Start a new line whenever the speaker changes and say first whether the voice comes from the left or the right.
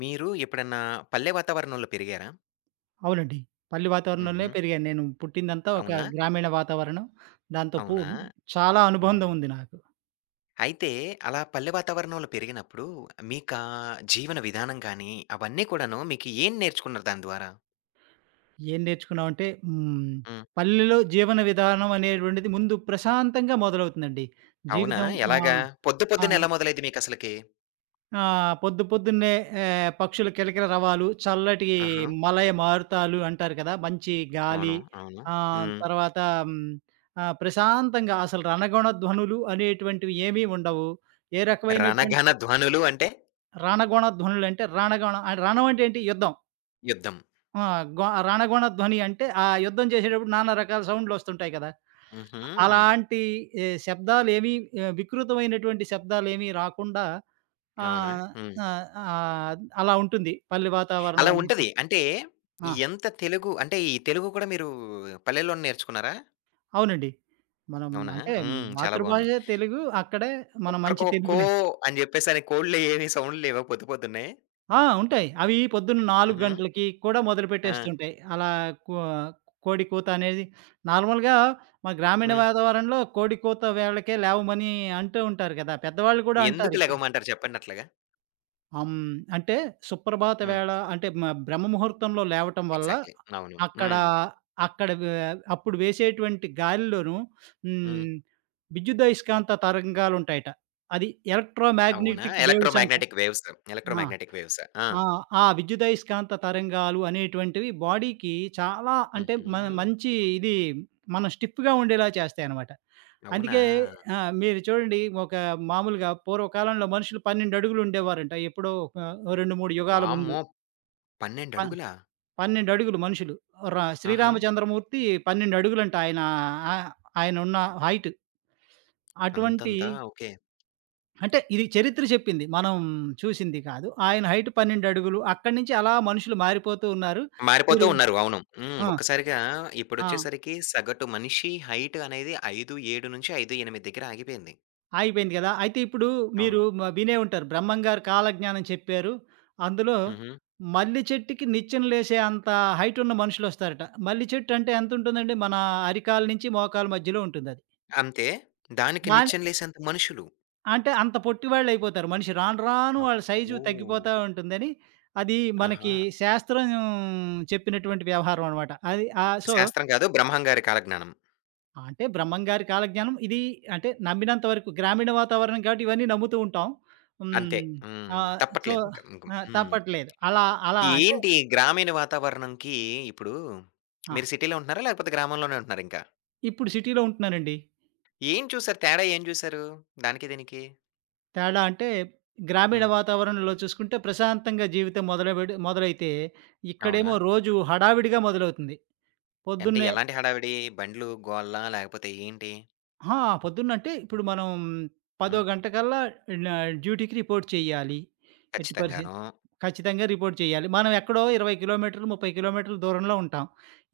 left: మీరు ఎప్పుడన్నా పల్లె వాతావరణంలో పెరిగారా?
right: అవునండి. పల్లె వాతావరణంలోనే
left: హుహు.
right: పెరిగాను. నేను పుట్టిందంతా ఒక
left: అవునా?
right: గ్రామీణ వాతావరణం. దాంతో
left: అవునా?
right: చాలా
left: హ్మ్.
right: అనుబంధం ఉంది నాకు.
left: అయితే అలా పల్లె వాతావరణంలో పెరిగినప్పుడు మీకా జీవన విధానం గానీ, అవన్నీ కూడాను మీకు ఏం నేర్చుకున్నారు దాని ద్వారా?
right: ఏం నేర్చుకున్నామంటే హ్మ్.
left: హ్మ్.
right: పల్లెలో జీవన విధానం అనేటువంటిది ముందు ప్రశాంతంగా మొదలవుతుందండి.
left: అవునా?
right: జీవితం ఆ!
left: ఎలాగా? పొద్దు
right: ఆ!
left: పొద్దున ఎలా మొదలైద్ది మీకసలకి?
right: ఆ! పొద్దు పొద్దున్నే పక్షుల కిలకిల రవాలు, చల్లటి
left: ఆహా!
right: మలయ మారుతాలు అంటారు కదా! మంచి గాలి.
left: అవును. అవును.
right: ఆహ్,
left: హ్మ్.
right: తర్వాత హ్మ్, ఆహ్, ప్రశాంతంగా అసలు రణగుణ ధ్వనులు అనేటువంటివి ఏమీ ఉండవు. ఏ
left: రణఘన
right: రకమైనటువంటి
left: ధ్వనులు అంటే
right: రణగొణ ధ్వనులంటే రణం అంటే ఏంటి? యుద్ధం.
left: యుద్ధం.
right: ఆ! గొ రణగొణ ధ్వని అంటే ఆ యుద్ధం చేసేటప్పుడు నానా రకాల సౌండ్‌లొస్తుంటాయి కదా!
left: హుహు.
right: అలాంటి ఎ శబ్దాలేమీ వికృతమైనటువంటి శబ్దాలేమీ రాకుండా
left: అవునా?
right: ఆహ్,
left: హ్మ్.
right: ఆహ్, ఆహ్, అలా ఉంటుంది పల్లె వాతావరణం
left: అలా
right: అనేది.
left: ఉంటది. అంటే
right: ఆ!
left: ఎంత తెలుగు అంటే ఈ తెలుగు కూడా మీరు పల్లెల్లోనే నేర్చుకున్నారా?
right: అవునండి. మనం
left: అవునా?
right: అంటే
left: హ్మ్. చాలా
right: మాతృభాష
left: బావుంది.
right: తెలుగు. అక్కడే మనం మంచి
left: కుక్కరుకో కో
right: తెలుగునే
left: అని జెప్పేసని కోడ్లు ఏమి సౌండ్లు లేవా పొద్దు పొద్దున్నే?
right: ఆ! ఉంటాయి. అవి పొద్దున్న 4
left: హుహు.
right: గంటలకి కూడా
left: ఆ!
right: మొదలుపెట్టేస్తుంటాయి. అలా కో కోడి కూత అనేది నార్మల్‌గా మా గ్రామీణ
left: హ్మ్.
right: వాతావరణంలో కోడి కూత వేళకే లేవమని అంటూ ఉంటారు కదా! పెద్దవాళ్ళు కూడా అంటారు
left: ఎందుకు
right: ఇప్పుడు.
left: లెగవమంటారు చెప్పండి అట్లాగా?
right: హ్మ్. అంటే సుప్రభాత
left: హ్మ్.
right: వేళ అంటే బ్రహ్మ ముహూర్తంలో లేవటం వల్ల
left: ఎగ్జాక్ట్‌లీ. అవును.
right: అక్కడ
left: హ్మ్.
right: అక్కడ వే అప్పుడు వేసేటువంటి గాలిలోను
left: హ్మ్.
right: హ్మ్. విద్యుదయస్కాంత తరంగాలుంటాయట. అది
left: అవునా?
right: ఎలక్ట్రోమాగ్నెటిక్ వేవ్స్ అంటారు.
left: Electromagnetic waves.
right: ఆ!
left: Electromagnetic waves. ఆ!
right: ఆ! ఆ విద్యుదయస్కాంత తరంగాలు అనేటువంటివి బాడీకి చాలా అంటే మన
left: హుహు.
right: మంచి ఇది మనం స్టిఫ్‌గా ఉండేలా చేస్తాయనమాట.
left: అవునా?
right: అందుకే మీరు చూడండి. మామూలుగా పూర్వకాలంలో మనుషులు 12 అడుగులు ఉండేవారంట. ఎప్పుడో ఒక 2, 3 యుగాల ముందు.
left: వామ్మో! 12
right: ప
left: అడుగులా?
right: 12 అడుగులు మనుషులు. ర
left: ఆహా!
right: శ్రీరామచంద్రమూర్తి 12 అడుగులంట ఆయన. ఆ ఆయనున్న హైట్. అటువంటి.
left: అంతంతా ఓకే.
right: అంటే ఇది చరిత్ర చెప్పింది. మనం చూసింది కాదు. ఆయన హైట్ 12 అడుగులు. అక్కడి నుంచి అలా మనుషులు మారిపోతూ ఉన్నారు.
left: మారిపోతూ
right: మీరు
left: ఉన్నారు. అవును. హ్మ్.
right: ఆ!
left: ఒక్కసారిగా
right: ఆ!
left: ఇప్పుడొచ్చేసరికి సగటు మనిషి హైట్ అనేది 5, 7-5, 8 దగ్గర ఆగిపోయింది.
right: ఆగిపోయింది గదా! అయితే ఇప్పుడు మీరు
left: అవును.
right: వినే ఉంటారు. బ్రహ్మంగారు కాలజ్ఞానం చెప్పారు. అందులో
left: హుహు.
right: మల్లి చెట్టుకి నిచ్చెన లేసే అంత హైట్ ఉన్న మనుషులొస్తారట. మల్లి చెట్టు అంటే ఎంతుంటుందండి? మన అరికాలు నుంచి మోకాలు మధ్యలో ఉంటుందది.
left: అంతే. దానికి
right: దాని
left: నిచ్చెన లేసేంత మనుషులు.
right: అంటే అంత పొట్టివాళ్ళయిపోతారు. మనిషి రాను రాను వాళ్ళ సైజు
left: అబ్బో!
right: తగ్గిపోతా ఉంటుందని అది
left: ఆహా!
right: మనకి శాస్త్రం చెప్పినటువంటి వ్యవహారం అనమాట. అది ఆహ్, సో
left: శాస్త్రం కాదు బ్రహ్మంగారి కాలజ్ఞానం.
right: ఆ! అంటే బ్రహ్మంగారి కాలజ్ఞానం ఇది అంటే నమ్మినంత వరకు గ్రామీణ వాతావరణం కాబట్టి ఇవన్నీ నమ్ముతూ ఉంటాం.
left: అంతే.
right: హ్మ్.
left: హ్మ్.
right: ఆహ్, సో
left: తప్పట్లేదు ఇంక. ఇంక
right: ఆ!
left: హ్మ్.
right: తప్పట్లేదు. అలా అలా అంటే
left: ఏంటి గ్రామీణ వాతావరణంకి ఇప్పుడు
right: ఆ!
left: మీరు సిటీలో ఉంటున్నారా? లేకపోతే గ్రామంలోనే ఉంటున్నారా ఇంకా?
right: ఇప్పుడు సిటీలో ఉంటున్నానండి.
left: ఏం చూసారు? తేడా ఏం చూసారు? దానికి దీనికి?
right: తేడా అంటే గ్రామీణ
left: హ్మ్.
right: వాతావరణంలో చూసుకుంటే ప్రశాంతంగా జీవితం మొదలైతే
left: అవునా?
right: ఇక్కడేమో రోజు హడావిడిగా మొదలవుతుంది.
left: అంటే
right: పొద్దున్నే
left: ఎలాంటి హడావిడి? బండ్లు, గోల లేకపోతే ఏంటి?
right: ఆ! పొద్దున్నంటే ఇప్పుడు మనం 10:00
left: హ్మ్.
right: గంటకల్లా నా డ్యూటీకి రిపోర్ట్ చేయాలి. ఎట్టి పరిస్థి
left: ఖచ్చితంగాను.
right: ఖచ్చితంగా రిపోర్ట్ చేయాలి. మనం ఎక్కడో 20 కిలోమీటర్లు, 30 కిలోమీటర్ల దూరంలో ఉంటాం.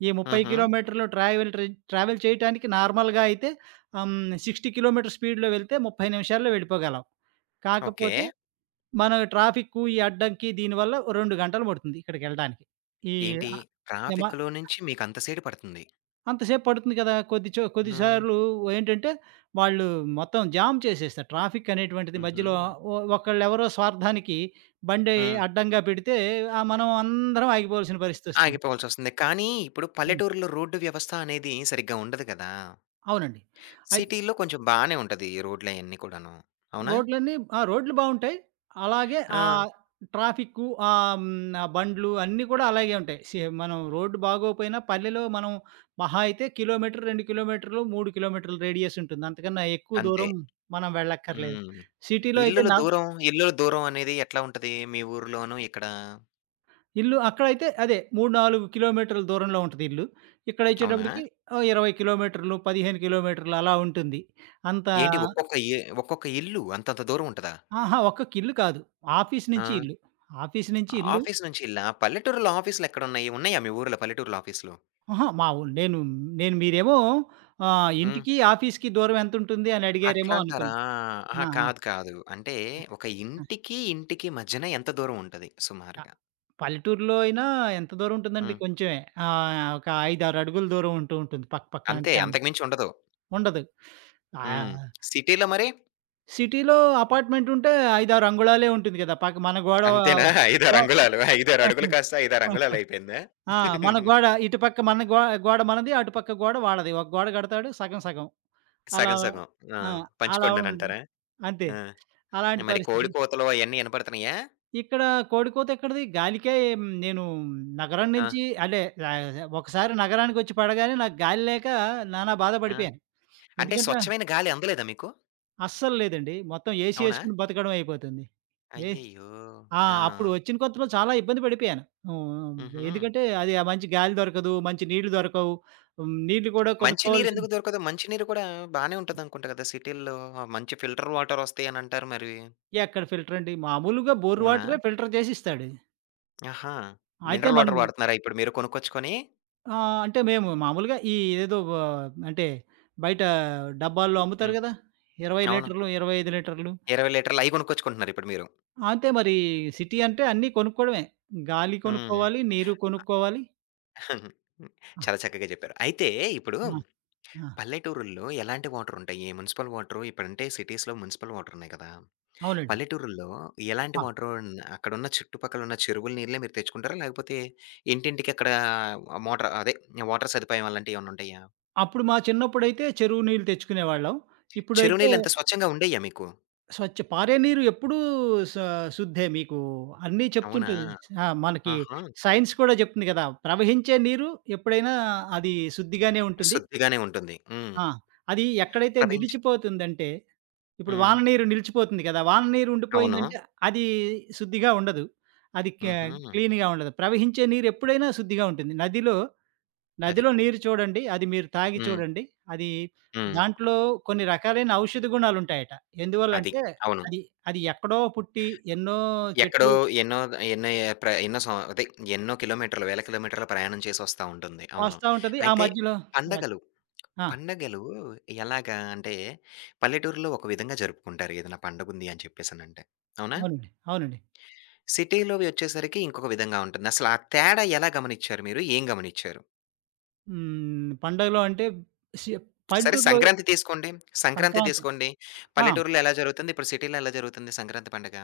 right: ఈ 30
left: హుహు.
right: కిలోమీటర్లు ట్రావెల్ చేయటానికి నార్మల్‌గా అయితే 60 కిలోమీటర్ స్పీడ్‌లో వెళ్తే 30 నిమిషాల్లో వెళ్ళిపోగలం.
left: ఓకే.
right: కాకపోతే మనం ట్రాఫిక్కు, ఈ అడ్డంకి దీనివల్ల ఓ 2 గంటలు పడుతుంది ఇక్కడికెళ్ళడానికి. ఈ
left: ఏంటి
right: ఆహ్, యమ
left: ట్రాఫిక్‌లో నుంచి మీకు అంత సేటు పడుతుంది.
right: అంతసేపు పడుతుంది కదా!
left: హ్మ్.
right: కొద్దిసార్లు ఏంటంటే, వాళ్ళు మొత్తం జామ్ చేసేస్తారు. ట్రాఫిక్ అనేటువంటిది
left: హుహు.
right: మధ్యలో ఒకళ్ళెవరో స్వార్థానికి బండి
left: హ్మ్.
right: అడ్డంగా పెడితే, మనం అందరం ఆగిపోవాల్సిన పరిస్థితొస్తుంది.
left: ఆగిపోవాల్సొస్తుంది. కానీ, ఇప్పుడు
right: హ్మ్.
left: పల్లెటూరులో రోడ్డు వ్యవస్థ అనేది సరిగ్గా ఉండదు గదా!
right: అవునండి. అయి
left: సిటీలో కొంచెం బానే ఉంటది ఈ రోడ్లయన్నీ కూడాను. అవునా?
right: రోడ్లన్నీ. ఆ! రోడ్లు బావుంటాయి. అలాగే
left: ఆ!
right: ఆహ్, ట్రాఫిక్కు ఆహ్, హ్మ్, ఆ బండ్లు అన్నీ కూడా అలాగే ఉంటాయి. మనం
left: హ్మ్.
right: రోడ్డు బాగోపోయినా పల్లెలో మనం మహా అయితే కిలోమీటర్, 2 కిలోమీటర్లు, 3 కిలోమీటర్ల రేడియస్ ఉంటుంది. అంతకన్నా ఎక్కువ
left: అంతే.
right: దూరం మనం వెళ్ళక్కర్లేదు.
left: హ్మ్.
right: సిటీలో అయితే
left: ఇల్లుల
right: నల్
left: దూరం ఇల్లుల దూరం అనేది ఎట్లా ఉంటది మీ ఊర్లోను ఇక్కడ?
right: ఇల్లు అక్కడైతే అదే 3, 4 కిలోమీటర్ల దూరంలో ఉంటది ఇల్లు.
left: అవునా?
right: ఇక్కడొచ్చేటప్పటికి ఓ 20 కిలోమీటర్లు, 15 కిలోమీటర్లు అలా ఉంటుంది. అంత
left: ఏంటి ఒక్కొక్క ఇల్లు అంతంత దూరం ఉంటదా?
right: అహా! ఒక్కొక్క ఇల్లు కాదు. ఆఫీస్ నుంచి
left: ఆ!
right: ఇల్లు. ఆఫీస్ నుంచి ఇల్లు.
left: ఆఫీస్ నుంచి ఇల్లా? పల్లెటూరులో ఆఫీస్‌లెక్కడున్నాయి? ఉన్నాయా మీ ఊర్లో పల్లెటూరులో ఆఫీస్‌లు?
right: అహా! మా ఊ నేను నేను మీరేమో
left: హ్మ్.
right: ఇంటికి, ఆఫీస్‌కి దూరం ఎంతుంటుంది అని అడిగారేమో
left: అట్లా అంటారా?
right: అనుకున్నా.
left: అహా!
right: ఆ!
left: కాదు. కాదు. అంటే ఒక
right: ఆ! ఆ!
left: ఇంటికి, ఇంటికి మధ్యన ఎంత దూరం ఉంటది
right: ఆ!
left: సుమారుగా.
right: పల్లెటూరులో అయినా ఎంత దూరం ఉంటుందండి
left: హ్మ్.
right: కొంచెమే. ఒక 5, 6 అడుగుల దూరం ఉంటూ ఉంటుంది పక్క పక్కన
left: అంతే.
right: అంతే
left: అంతకు మించి ఉండదు.
right: ఉండదు.
left: హ్మ్.
right: ఆహ్,
left: సిటీలో మరి
right: సిటీలో అపార్ట్‌మెంట్ ఉంటే 5, 6 అంగుళాలే ఉంటుంది కదా! పక్క మన గోడ
left: అంతేనా? 5, 6
right: గో
left: అంగుళాలు. 5, 6 అడుగులు కాస్త 5, 6 అంగుళాలు అయిపోయిందా?
right: ఆ! మన గోడ ఇటు పక్క మన గో గోడ మనది, అటు పక్క గోడ వాళ్ళది. ఒక గోడ కడతాడు సగం సగం. అలా.
left: సగం, సగం. ఆ!
right: ఆ! అలా ఉండి
left: పంచుకొండనంటారా?
right: అంతే.
left: ఆ!
right: అలాంటి
left: మరి కోడి
right: పరిస్థితి.
left: కూతలు అయన్నీ ఇనపడుతున్నాయా?
right: ఇక్కడ కోడికోత ఎక్కడిది గాలికే. హ్మ్, నేను నగరం
left: ఆ!
right: నుంచి అంటే ఒకసారి నగరానికొచ్చి పడగానే నాకు గాలి లేక నానా
left: ఆ!
right: బాధపడిపోయాను.
left: అంటే
right: ఎందుకంటే
left: స్వచ్ఛమైన గాలి అందలేదా మీకు?
right: అస్సలు లేదండి. మొత్తం ఏసీ
left: అవునా?
right: ఏసుకొని బతకడం అయిపోతుంది. ఏ
left: అయ్యయ్యో!
right: ఆ!
left: ఆ!
right: అప్పుడు వచ్చిన కొత్తలో చాలా ఇబ్బంది పడిపోయాను. హ్మ్.
left: హుహు.
right: ఎందుకంటే అది ఆ మంచి గాలి దొరకదు, మంచి నీళ్లు దొరకవు. హ్మ్, నీళ్లు కూడా
left: మంచి
right: కొనుక్కోవాల్సిన.
left: నీరెందుకు దొరకదు? మంచి నీరు కూడా బానే ఉంటదనుకుంటా గదా! సిటీల్లో మంచి ఫిల్టర్ వాటర్ వస్తాయనంటారు మరి.
right: ఎక్కడ ఫిల్టర్ అండి. మామూలుగా బోర్
left: అవునా?
right: వాటరే ఫిల్టర్ చేసి ఇస్తాడు.
left: ఆహా!
right: అయితే
left: మినరల్
right: మనం.
left: వాటర్ వాడుతున్నారా ఇప్పుడు మీరు కొనుక్కొచ్చుకొని?
right: ఆ! అంటే మేము మామూలుగా ఈ ఏదో వ అంటే బయట డబ్బాల్లో అమ్ముతారు
left: హ్మ్.
right: గదా! 20
left: అవును.
right: లీటర్లు, 25 లీటర్లు.
left: 20 లీటర్లు అయి కొనుక్కొచ్చుకుంటున్నారు ఇప్పుడు మీరు.
right: అంతే మరి సిటీ అంటే అన్నీ కొనుక్కోవడమే. గాలి
left: హ్మ్.
right: కొనుక్కోవాలి, నీరు కొనుక్కోవాలి. ఆ!
left: చాలా చక్కగా జెప్పారు. అయితే ఇప్పుడు
right: ఆ! ఆ!
left: పల్లెటూరుల్లో ఎలాంటి వాటరుంటాయి? మునిసిపల్ వాటరు ఇప్పుడంటే సిటీస్‌లో మునిసిపల్ వాటరున్నాయి కదా!
right: అవునండి.
left: పల్లెటూరుల్లో ఎలాంటి
right: ఆ!
left: వాటరు అన్ అక్కడున్న చుట్టుపక్కలున్న చెరువుల నీళ్ళే మీరు తెచ్చుకుంటారా? లేకపోతే ఇంటింటికి అక్కడ మోటర్ అదే వాటర్ సదుపాయం అలాంటియేమన్నుంటాయా?
right: అప్పుడు మా చిన్నప్పుడైతే చెరువు నీళ్ళు తెచ్చుకునేవాళ్ళం.
left: చెరువు
right: ఇప్పుడైతే
left: నీళ్ళు అంత స్వచ్ఛంగా ఉండేయ్యా మీకు?
right: స్వచ్ఛ పారే నీరు ఎప్పుడూ స శుద్ధే మీకు అన్నీ
left: అవునా?
right: చెప్తుంటుంది. ఆ! మనకి
left: ఆహా!
right: సైన్స్ కూడా జెప్తుంది గదా! ప్రవహించే నీరు ఎప్పుడైనా అది శుద్ధిగానే ఉంటుంది.
left: శుద్ధిగానే ఉంటుంది. హ్మ్.
right: ఆ! అది ఎక్కడైతే
left: ప్రవహించి
right: నిలిచిపోతుందంటే, ఇప్పుడు
left: హ్మ్.
right: వాన నీరు నిలిచిపోతుంది కదా! వాన నీరు
left: అవును.
right: ఉండిపోయిందంటే అది శుద్ధిగా ఉండదు. అది క
left: హుహు.
right: క్లీన్‌గా ఉండదు. ప్రవహించే నీరు ఎప్పుడైనా శుద్ధిగా ఉంటుంది. నదిలో,
left: అది.
right: నదిలో నీరు చూడండి. అది మీరు తాగి
left: హ్మ్.
right: చూడండి. అది
left: హ్మ్.
right: దాంట్లో కొన్ని రకాలైన ఔషధ గుణాలుంటాయట.
left: అది.
right: ఎందువల్లంటే
left: అవును.
right: అది, అది ఎక్కడో పుట్టి ఎన్నో
left: ఎక్కడో
right: చెట్లు
left: ఎన్నో ఎన్నో ఏ ప్ర ఎన్నో సం అదే ఎన్నో కిలోమీటర్లు, వేల కిలోమీటర్ల ప్రయాణం చేసొస్తా ఉంటుంది. అవును.
right: కాస్తా ఉంటది. ఆ
left: అయితే
right: మధ్యలో. ఆ!
left: పండగలు,
right: ఆ!
left: పండగలు ఎలాగా అంటే పల్లెటూరులో ఒక విధంగా జరుపుకుంటారు ఏదైనా పండగుంది అని చెప్పేసనంటే. అవునా?
right: అవునండి. అవునండి.
left: సిటీలోవి వచ్చేసరికి ఇంకొక విధంగా ఉంటుంది. అసలు ఆ తేడా ఎలా గమనిచ్చారు మీరు? ఏం గమనిచ్చారు?
right: హ్మ్. పండగలో అంటే సి
left: సరే
right: పల్లెటూరులో.
left: సంక్రాంతి తీసుకోండి. సంక్రాంతి
right: సంక్రాంతి.
left: తీసుకోండి.
right: ఆ!
left: పల్లెటూరులో ఎలా జరుగుతుంది? ఇప్పుడు సిటీలో ఎలా జరుగుతుంది సంక్రాంతి పండగ?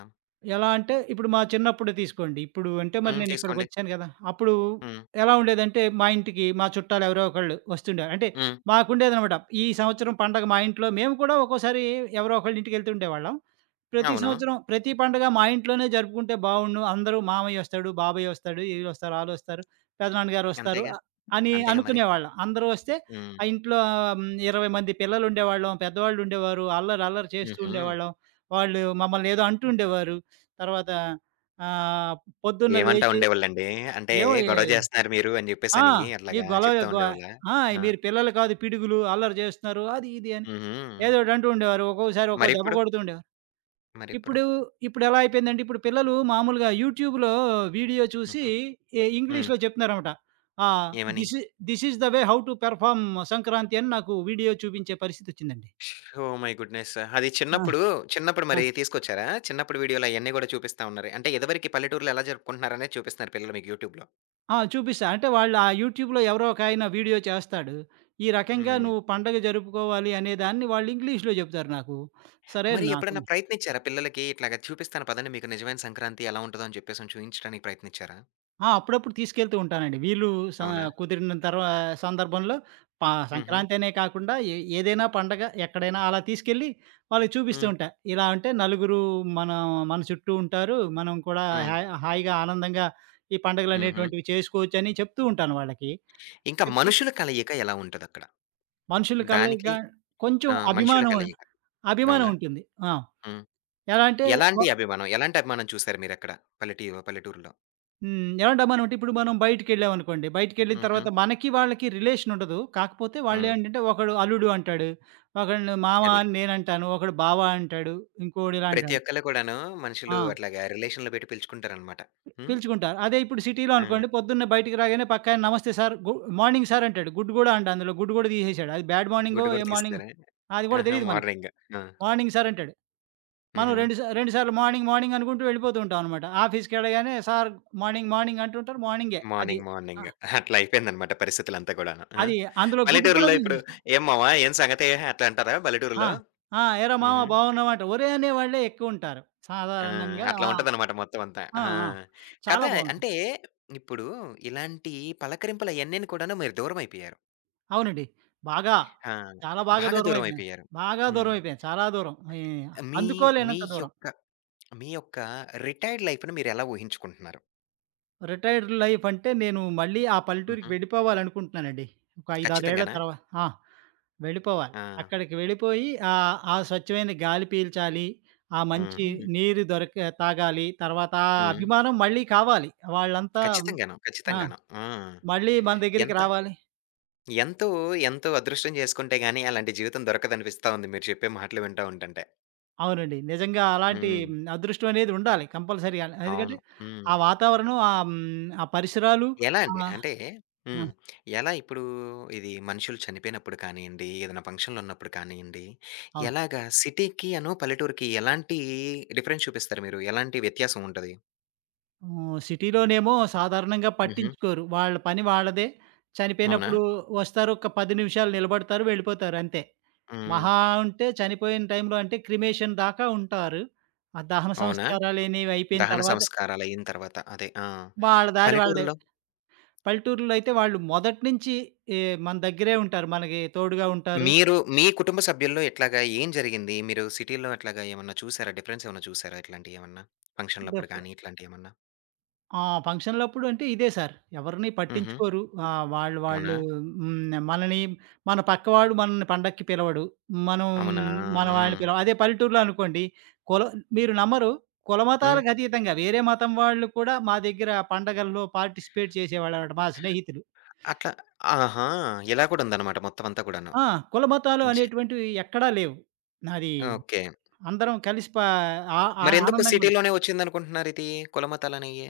right: ఎలా అంటే, ఇప్పుడు మా చిన్నప్పుడు తీసుకోండి. ఇప్పుడు అంటే మరి
left: హ్మ్. తీసుకోండి.
right: నేనిక్కడికొచ్చాను గదా! అప్పుడు
left: హ్మ్.
right: ఎలా ఉండేదంటే, మా ఇంటికి మా చుట్టాలు ఎవరో ఒకళ్ళు వస్తుండేవారు. అంటే
left: హ్మ్.
right: మాకుండేదనమాట. ఈ సంవత్సరం పండగ మా ఇంట్లో మేము కూడా ఒక్కోసారి ఎవరో ఒకళ్ళ ఇంటికెళ్తూ ఉండేవాళ్ళం. ప్రతి
left: అవును.
right: సంవత్సరం ప్రతి పండగ మా ఇంట్లోనే జరుపుకుంటే బావుండు. అందరూ మామయ్యొస్తాడు, బాబాయొస్తాడు, ఈళ్ళొస్తారు, ఆళ్ళొస్తారు, పెదనాన్నగారొస్తారు
left: అంతేగా.
right: అని
left: అంతేగా మరి.
right: అనుకునేవాళ్ళం. అందరూ వస్తే
left: హ్మ్.
right: ఆ ఇంట్లో హ్మ్, 20 మంది పిల్లలుండేవాళ్ళం, పెద్దవాళ్ళుండేవారు. అల్లరి అల్లరి చేస్తూ
left: హుహు.
right: ఉండేవాళ్ళం. వాళ్ళు మమ్మల్ని ఏదో అంటూ ఉండేవారు. తర్వాత ఆహ్, పొద్దున్న
left: ఏమంటా
right: లేచి
left: ఉండేవాళ్ళండి? అంటే
right: ఏవో ఏ
left: గొడవ జేస్తున్నారు మీరు అని
right: ఆ!
left: జెప్పేసని
right: ఈ
left: అట్లాగా
right: గొలవ
left: చెప్తా
right: గొ
left: ఉండేవాళ్ళా?
right: ఆ!
left: ఆ!
right: మీరు పిల్లలు కాదు పిడుగులు, అల్లరి చేస్తున్నారు. అది ఇది అని
left: హుహు.
right: ఏదోటి అంటూ ఉండేవారు. ఒక్కోసారి ఒక్కో దెబ్బ
left: మరిప్పుడు?
right: కొడుతూ ఉండేవారు.
left: మరిప్పుడు?
right: ఇప్పుడు ఇప్పుడెలా అయిపోయిందంటే, ఇప్పుడు పిల్లలు మామూలుగా యూట్యూబ్‌లో వీడియో చూసి
left: హుహు. హ్మ్.
right: ఇంగ్లీష్‌లో చెప్తున్నారనమాట. ఆ!
left: ఏమని?
right: దిస్ ఇ this is the way how to perform Sankranti అని నాకు వీడియో చూపించే పరిస్థితొచ్చిందండి.
left: Oh my goodness! అది
right: ఆ!
left: చిన్నప్పుడు
right: ఆ!
left: మరి తీసుకొచ్చారా? చిన్నప్పుడు వీడియోలు అయన్నీ గూడా చూపిస్తా ఉన్నారు. అంటే ఇదివరకి పల్లెటూరులో ఎలా జరుపుకుంటున్నారనేది చూపిస్తున్నారు పిల్లలు మీకు యూట్యూబ్‌లో.
right: ఆ! చూపిస్తా. అంటే వాళ్ళు ఆ యూట్యూబ్‌లో ఎవరో ఒకాయన వీడియో చేస్తాడు. ఈ రకంగా
left: హ్మ్.
right: నువ్వు పండగ జరుపుకోవాలి అనే దాన్ని వాళ్ళు ఇంగ్లీష్‌లో చెప్తారు నాకు. సరే
left: మరి
right: నాకు.
left: ఎప్పుడైనా ప్రయత్నించారా పిల్లలకి, "ఇట్లాగ చూపిస్తాను పదండి మీకు నిజమైన సంక్రాంతి ఎలా ఉంటదో" అని చెప్పేసని చూయించడానికి ప్రయత్నించారా?
right: ఆ! అప్పుడప్పుడు తీసుకెళ్తూ ఉంటానండి. వీలు స
left: అవునా?
right: కుదిరిన సందర్భంలో
left: హుహు.
right: సంక్రాంతి అనే కాకుండా ఏదైనా పండగ ఎక్కడైనా అలా తీసుకెళ్ళి వాళ్ళకి చూపిస్తూ
left: హ్మ్.
right: ఉంటా. ఇలా అంటే నలుగురు మన మన చుట్టూ ఉంటారు. మనం కూడా
left: హ్మ్.
right: హా హాయిగా ఆనందంగా ఈ
left: హుహు.
right: పండుగలనేటువంటివి చేసుకోవచ్చని చెప్తూ ఉంటాను వాళ్ళకి.
left: ఇంకా
right: చెప్పి
left: మనుషుల కలయిక ఎలా ఉంటదక్కడ?
right: మనుషుల కలయిక.
left: దానికి
right: కొంచెం
left: ఆ! మనుషుల
right: అభిమానం.
left: కలయిక.
right: అభిమానం
left: అవునా?
right: ఉంటుంది. ఆ!
left: హ్మ్.
right: ఎలా అంటే వ
left: ఎలాంటి అభిమానం? ఎలాంటి అభిమానం చూసారు మీరక్కడ పల్లెటూరులో?
right: హ్మ్. ఎలాంటి అభిమానం అంటే ఇప్పుడు మనం బయటికెళ్ళామనుకోండి. బయటికెళ్ళిన
left: హుహు.
right: తర్వాత మనకి వాళ్ళకి రిలేషన్ ఉండదు. కాకపోతే
left: హ్మ్.
right: వాళ్ళేంటంటే ఒకడు అల్లుడు అంటాడు. ఒకడిని మామ
left: అది.
right: అని నేనంటాను. ఒకడు బావ అంటాడు. ఇంకోడు ఇలా
left: ప్రతి
right: అంటాడు.
left: ఒక్కళ్ళు కూడాను
right: ఆ!
left: మనుషులు అట్లాగా రిలేషన్‌లో పెట్టి పిలుచుకుంటారనమాట. హ్మ్.
right: పిలుచుకుంటారు. అదే ఇప్పుడు సిటీలో
left: ఆ!
right: అనుకోండి పొద్దున్నే బయటికి రాగానే పక్కాయన నమస్తే సార్ మార్నింగ్ సార్ అంటాడు. గుడ్ కూడా అందులో గుడ్ కూడా తీసేసాడు. అది బ్యాడ్ మార్నింగో
left: గుడ్డు
right: ఏ
left: కూడా
right: మార్నింగో
left: తీస్తారా?
right: అది కూడా
left: ఆహా!
right: తెలీదు మనకి.
left: మార్నింగ్. ఆ!
right: మార్నింగ్ సార్ అంటాడు. మనం
left: హుహు.
right: రెండు రెండు సార్లు మార్నింగ్, మార్నింగ్ అనుకుంటూ వెళ్ళిపోతూ ఉంటామనమాట. ఆఫీస్‌కెళ్ళగానే సార్ మార్నింగ్, మార్నింగ్ అంటుంటారు. మార్నింగే అది.
left: మార్నింగ్,
right: ఆ!
left: మార్నింగ్. అట్లా అయిపోయిందనమాట పరిస్థితులంతా గూడాను. ఆ!
right: అది అందులో గుడ్డు కూడా
left: పల్లెటూరులో ఇప్పుడు
right: తీసేసి
left: "ఏం మామ ఏం సంగతి" అట్లా అంటారా
right: ఆ!
left: పల్లెటూరులో?
right: ఆ! "ఏరా మామ
left: హుహు.
right: బాగున్నావా" అంట. ఒరేయ్ అనేవాళ్ళే ఎక్కువుంటారు.
left: ఆ!
right: సాధారణంగా.
left: అట్లా
right: ఆ!
left: ఉంటదనమాట మొత్తం అంతా.
right: ఆ!
left: ఆ!
right: ఆ! చాలా
left: కదా!
right: బావుంటుంది.
left: అంటే ఇప్పుడు ఇలాంటి పలకరింపులు అయన్నీని కూడాను మీరు దూరమైపోయారు.
right: అవునండి. బాగా.
left: ఆ!
right: చాలా బాగా
left: బాగా
right: దూరమైపోయాను.
left: దూరమైపోయారు.
right: బాగా
left: హ్మ్.
right: దూరమైపోయాను. చాలా దూరం. ఈ
left: మీ మీ
right: అందుకోలేనంత దూరం.
left: యొక్క మీ యొక్క రిటైర్డ్ లైఫ్‌ని మీరెలా ఊహించుకుంటున్నారు?
right: రిటైర్డ్ లైఫ్ అంటే నేను మళ్ళీ ఆ పల్లెటూరికి
left: హుహు.
right: వెళ్ళిపోవాలనుకుంటున్నానండి. ఒక 5, 6 ఏళ్ల
left: ఖచ్చితంగానా?
right: ఆ! వెళ్ళిపోవాలి.
left: ఆ!
right: అక్కడికి వెళ్ళిపోయి ఆ స్వచ్ఛమైన గాలి పీల్చాలి. ఆ మంచి
left: హుహు.
right: నీరు దొరక తాగాలి. తర్వాత ఆ
left: హ్మ్.
right: అభిమానం మళ్ళీ కావాలి. వాళ్ళంతా
left: ఖచ్చితంగాను.
right: ఆ!
left: ఖచ్చితంగాను. ఆ!
right: మళ్ళీ మన దగ్గరికి
left: ఎంత
right: రావాలి.
left: ఎంతో, ఎంతో అదృష్టం చేసుకుంటే గాని అలాంటి జీవితం దొరకదనిపిస్తా ఉంది మీరు చెప్పే మాటలు వింటా ఉంటంటే.
right: అవునండి. నిజంగా అలాంటి
left: హ్మ్.
right: అదృష్టం అనేది ఉండాలి కంపల్సరీగా. ఎందుకంటే,
left: అవును.
right: ఆ
left: హ్మ్.
right: వాతావరణం ఆ పరిసరాలు.
left: ఎలా అండి?
right: ఆహ్,
left: అంటే
right: ఆ!
left: హ్మ్. ఎలా ఇప్పుడు ఇది మనుషులు చనిపోయినప్పుడు కానియండి, ఏదైనా ఫంక్షన్‌లున్నప్పుడు కానియండి,
right: అవును.
left: ఎలాగా సిటీకి అను, పల్లెటూరికి ఎలాంటి డిఫరెన్స్ చూపిస్తారు మీరు? ఎలాంటి వ్యత్యాసం ఉంటది?
right: హ్మ్. సిటీలోనేమో సాధారణంగా
left: హుహు.
right: పట్టించుకోరు. వాళ్ళ పని వాళ్ళదే.
left: అవునా?
right: చనిపోయినప్పుడు వస్తారు. ఒక 10 నిమిషాలు నిలబడతారు. వెళ్ళిపోతారు అంతే.
left: హ్మ్.
right: మహా ఉంటే చనిపోయిన టైంలో అంటే క్రిమేషన్ దాకా ఉంటారు. ఆ దహన
left: అవునా?
right: సంస్కారాలనేవి అయిపోయిన
left: దహన
right: తర్వాత
left: సంస్కారాలయిన తర్వాత. అదే. ఆ!
right: వాళ్ళ దారి వాళ్ళదే.
left: పల్లెటూరులో
right: పల్లెటూరులో అయితే వాళ్ళు మొదటి నుంచి ఏ మన దగ్గరే ఉంటారు. మనకి తోడుగా ఉంటారు.
left: మీరు మీ కుటుంబ సభ్యుల్లో ఎట్లాగా ఏం జరిగింది? మీరు సిటీ‌లో అట్లాగా ఏమన్నా చూసారా? డిఫరెన్స్ ఏమన్నా చూసారా ఇట్లాంటియేమన్నా? ఫంక్షన్‌లప్పుడు
right: డెఫ్
left: గాని ఇట్లాంటియేమన్నా?
right: ఆ! ఫంక్షన్‌లప్పుడు అంటే ఇదే సార్. ఎవరిని
left: హుహు.
right: పట్టించుకోరు. ఆహ్, వాళ్ళు వాళ్ళు
left: అవునా?
right: హ్మ్. మన పక్కవాడు మనల్ని పండక్కి పిలవడు. మనం
left: అవునా?
right: మన వాళ్ళని
left: హ్మ్.
right: పిలవం. అదే పల్లెటూరులో అనుకోండి కుల మీరు నమ్మరు.
left: హ్మ్.
right: కులమతాలకు అతీతంగా వేరే మతం వాళ్ళు కూడా మా దగ్గర పండగల్లో పార్టిసిపేట్ చేసేవాళ్ళనమాట మా స్నేహితులు.
left: అట్లా ఆహా! ఇలా కూడా ఉందన్నమాట మొత్తం అంతా కూడాను.
right: ఆ! కులమతాలు
left: జె
right: అనేటువంటివి ఎక్కడా లేవు. అది.
left: ఓకే.
right: అందరం కలిసి పా ఆ ఆ
left: మరెందుకు
right: ఆనందంగుంటాం.
left: సిటీ‌లోనే వచ్చిందనుకుంటున్నారిది? కుల మతాలనేయి?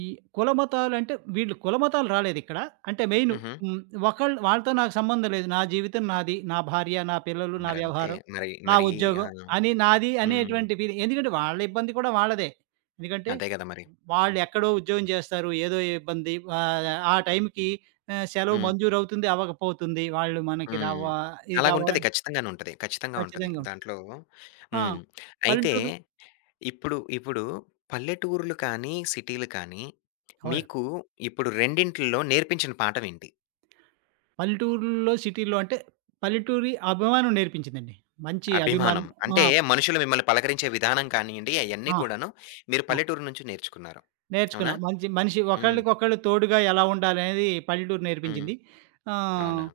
right: ఈ కుల మతాలంటే వీళ్ళు కుల మతాలు రాలేదిక్కడ. అంటే మెయిను
left: హుహు.
right: హ్మ్. ఒకళ్ళు వాళ్ళతో నాకు సంబంధం లేదు. నా జీవితం నాది. నా భార్య, నా పిల్లలు, నా
left: మరంతే. మరి అంతే
right: వ్యవహారం,
left: మరి
right: నా
left: మరి ఆ!
right: ఉద్యోగం అని నాది
left: హ్మ్.
right: అనేటువంటి ఫీలింగ్. ఎందుకంటే వాళ్ళ ఇబ్బంది కూడా వాళ్ళదే. ఎందుకంటే
left: అదే గదా! మరి.
right: వాళ్ళు ఎక్కడో ఉద్యోగం చేస్తారు. ఏదో ఇబ్బంది. ఆ టైంకి సెలవు
left: హ్మ్.
right: మంజూరవుతుంది, అవ్వకపోతుంది. వాళ్ళు మనకి
left: హ్మ్.
right: రావా ఇది
left: అలాగుంటది.
right: కావాలని
left: ఖచ్చితంగానే ఉంటది. ఖచ్చితంగా ఉంటది.
right: ఖచ్చితంగా ఉంటుంది.
left: దాంట్లో
right: ఆ!
left: హ్మ్. అయితే
right: పల్లెటూరులో
left: ఇప్పుడు పల్లెటూర్లు కానీ, సిటీలు కానీ
right: అవునండి.
left: మీకు ఇప్పుడు రెండిట్లో నేర్పించిన పాఠమేంటి?
right: పల్లెటూరులో, సిటీలో అంటే పల్లెటూరి అభిమానం నేర్పించిందండి. మంచి అభిమానం.
left: అభిమానం.
right: ఆ!
left: అంటే మనుషులు మిమ్మల్ని పలకరించే విధానం కానియండి, అయన్నీ
right: ఆ!
left: కూడాను మీరు
right: ఆ!
left: పల్లెటూరు నుంచి నేర్చుకున్నారు.
right: నేర్చుకున్నా.
left: అవునా?
right: మంచి మనిషి
left: హ్మ్.
right: ఒకళ్ళకొకళ్ళు తోడుగా ఎలా ఉండాలనేది పల్లెటూరు
left: హ్మ్.
right: నేర్పించింది. ఆహ్,
left: అవునా?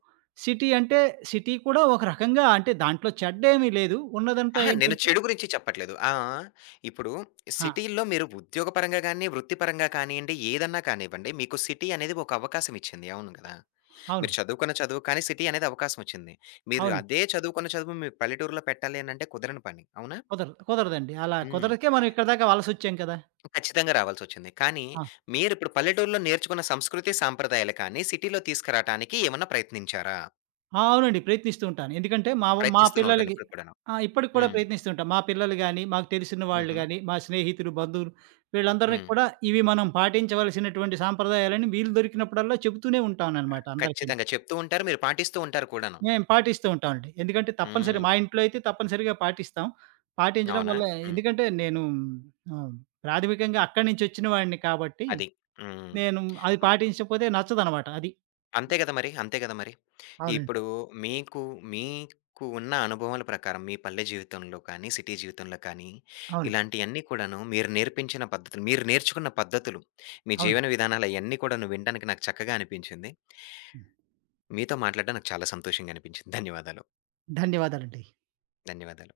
right: సిటీ అంటే సిటీ కూడా ఒక రకంగా అంటే దాంట్లో చెడ్డేమీ లేదు. ఉన్నదంతా
left: అహా! నేను
right: ఏంటంటే.
left: చెడు గురించి చెప్పట్లేదు. ఆ! ఆ! ఇప్పుడు
right: ఆ!
left: సిటీల్లో మీరు ఉద్యోగపరంగా గాని, వృత్తిపరంగా కానియండి, ఏదన్నా కానివ్వండి, మీకు సిటీ అనేది ఒక అవకాశం ఇచ్చింది. అవును గదా!
right: అవును.
left: మీరు చదువుకున్న చదువు కానీ సిటీ అనేది అవకాశం వచ్చింది. మీరు
right: అవునండి.
left: అదే చదువుకున్న చదువు మీ పల్లెటూరులో పెట్టాలి అనంటే కుదరని పని. అవునా?
right: కుదరదు. కుదరదండి. అలా
left: హ్మ్.
right: కుదరకే మనం ఇక్కడి దాకా వలసొచ్చాం కదా!
left: ఖచ్చితంగా రావాల్సొచ్చింది. కానీ
right: ఆ!
left: మీరిప్పుడు పల్లెటూరులో నేర్చుకున్న సంస్కృతి, సాంప్రదాయాలు కానీ సిటీలో తీసుకురాటానికి ఏమన్నా ప్రయత్నించారా?
right: ఆ! అవునండి. ప్రయత్నిస్తూ ఉంటాను. ఎందుకంటే మా
left: ప్రయత్నిస్తూనే ఉంటాను
right: పిల్లలకి.
left: ఇప్పటికి కూడాను.
right: ఆ! ఇప్పటికి కూడా
left: హ్మ్.
right: ప్రయత్నిస్తూ ఉంటాం. మా పిల్లలు గాని, మాకు తెలిసిన వాళ్ళు
left: హుహు.
right: గాని, మా స్నేహితులు, బంధువులు వీళ్ళందరిని
left: హ్మ్.
right: కూడా ఇవి మనం పాటించవలసినటువంటి సాంప్రదాయాలని వీలు దొరికినప్పుడల్లా చెబుతూనే ఉంటాననమాట అందరికీను.
left: ఖచ్చితంగా చెప్తూ ఉంటారు. మీరు పాటిస్తూ ఉంటారు కూడాను.
right: మేము పాటిస్తూ ఉంటామండి. ఎందుకంటే తప్పనిసరి మా
left: హ్మ్.
right: ఇంట్లో అయితే తప్పనిసరిగా పాటిస్తాం. పాటించడం
left: అవునా?
right: వల్ల
left: హ్మ్.
right: ఎందుకంటే నేను ఆహ్, ప్రాథమికంగా అక్కడి నుంచొచ్చిన వాడిని కాబట్టి
left: అది. హ్మ్.
right: నేను అది పాటించకపోతే నచ్చదనమాట అది.
left: అంతే గదా మరి. అంతే గదా మరి.
right: అవునండి.
left: ఇప్పుడు మీకు, మీకు ఉన్న అనుభవాల ప్రకారం మీ పల్లె జీవితంలో కానీ, సిటీ జీవితంలో కానీ,
right: అవును.
left: ఇలాంటియన్నీ కూడాను మీరు నేర్పించిన పద్ధతులు, మీరు నేర్చుకున్న పద్ధతులు, మీ
right: అవును.
left: జీవన విధానాలు అయన్నీ కూడాను వినడానికి నాకు చక్కగా అనిపించింది.
right: హ్మ్.
left: మీతో మాట్లాడడం నాకు చాలా సంతోషంగా అనిపించింది. ధన్యవాదాలు.
right: ధన్యవాదాలండి.
left: ధన్యవాదాలు.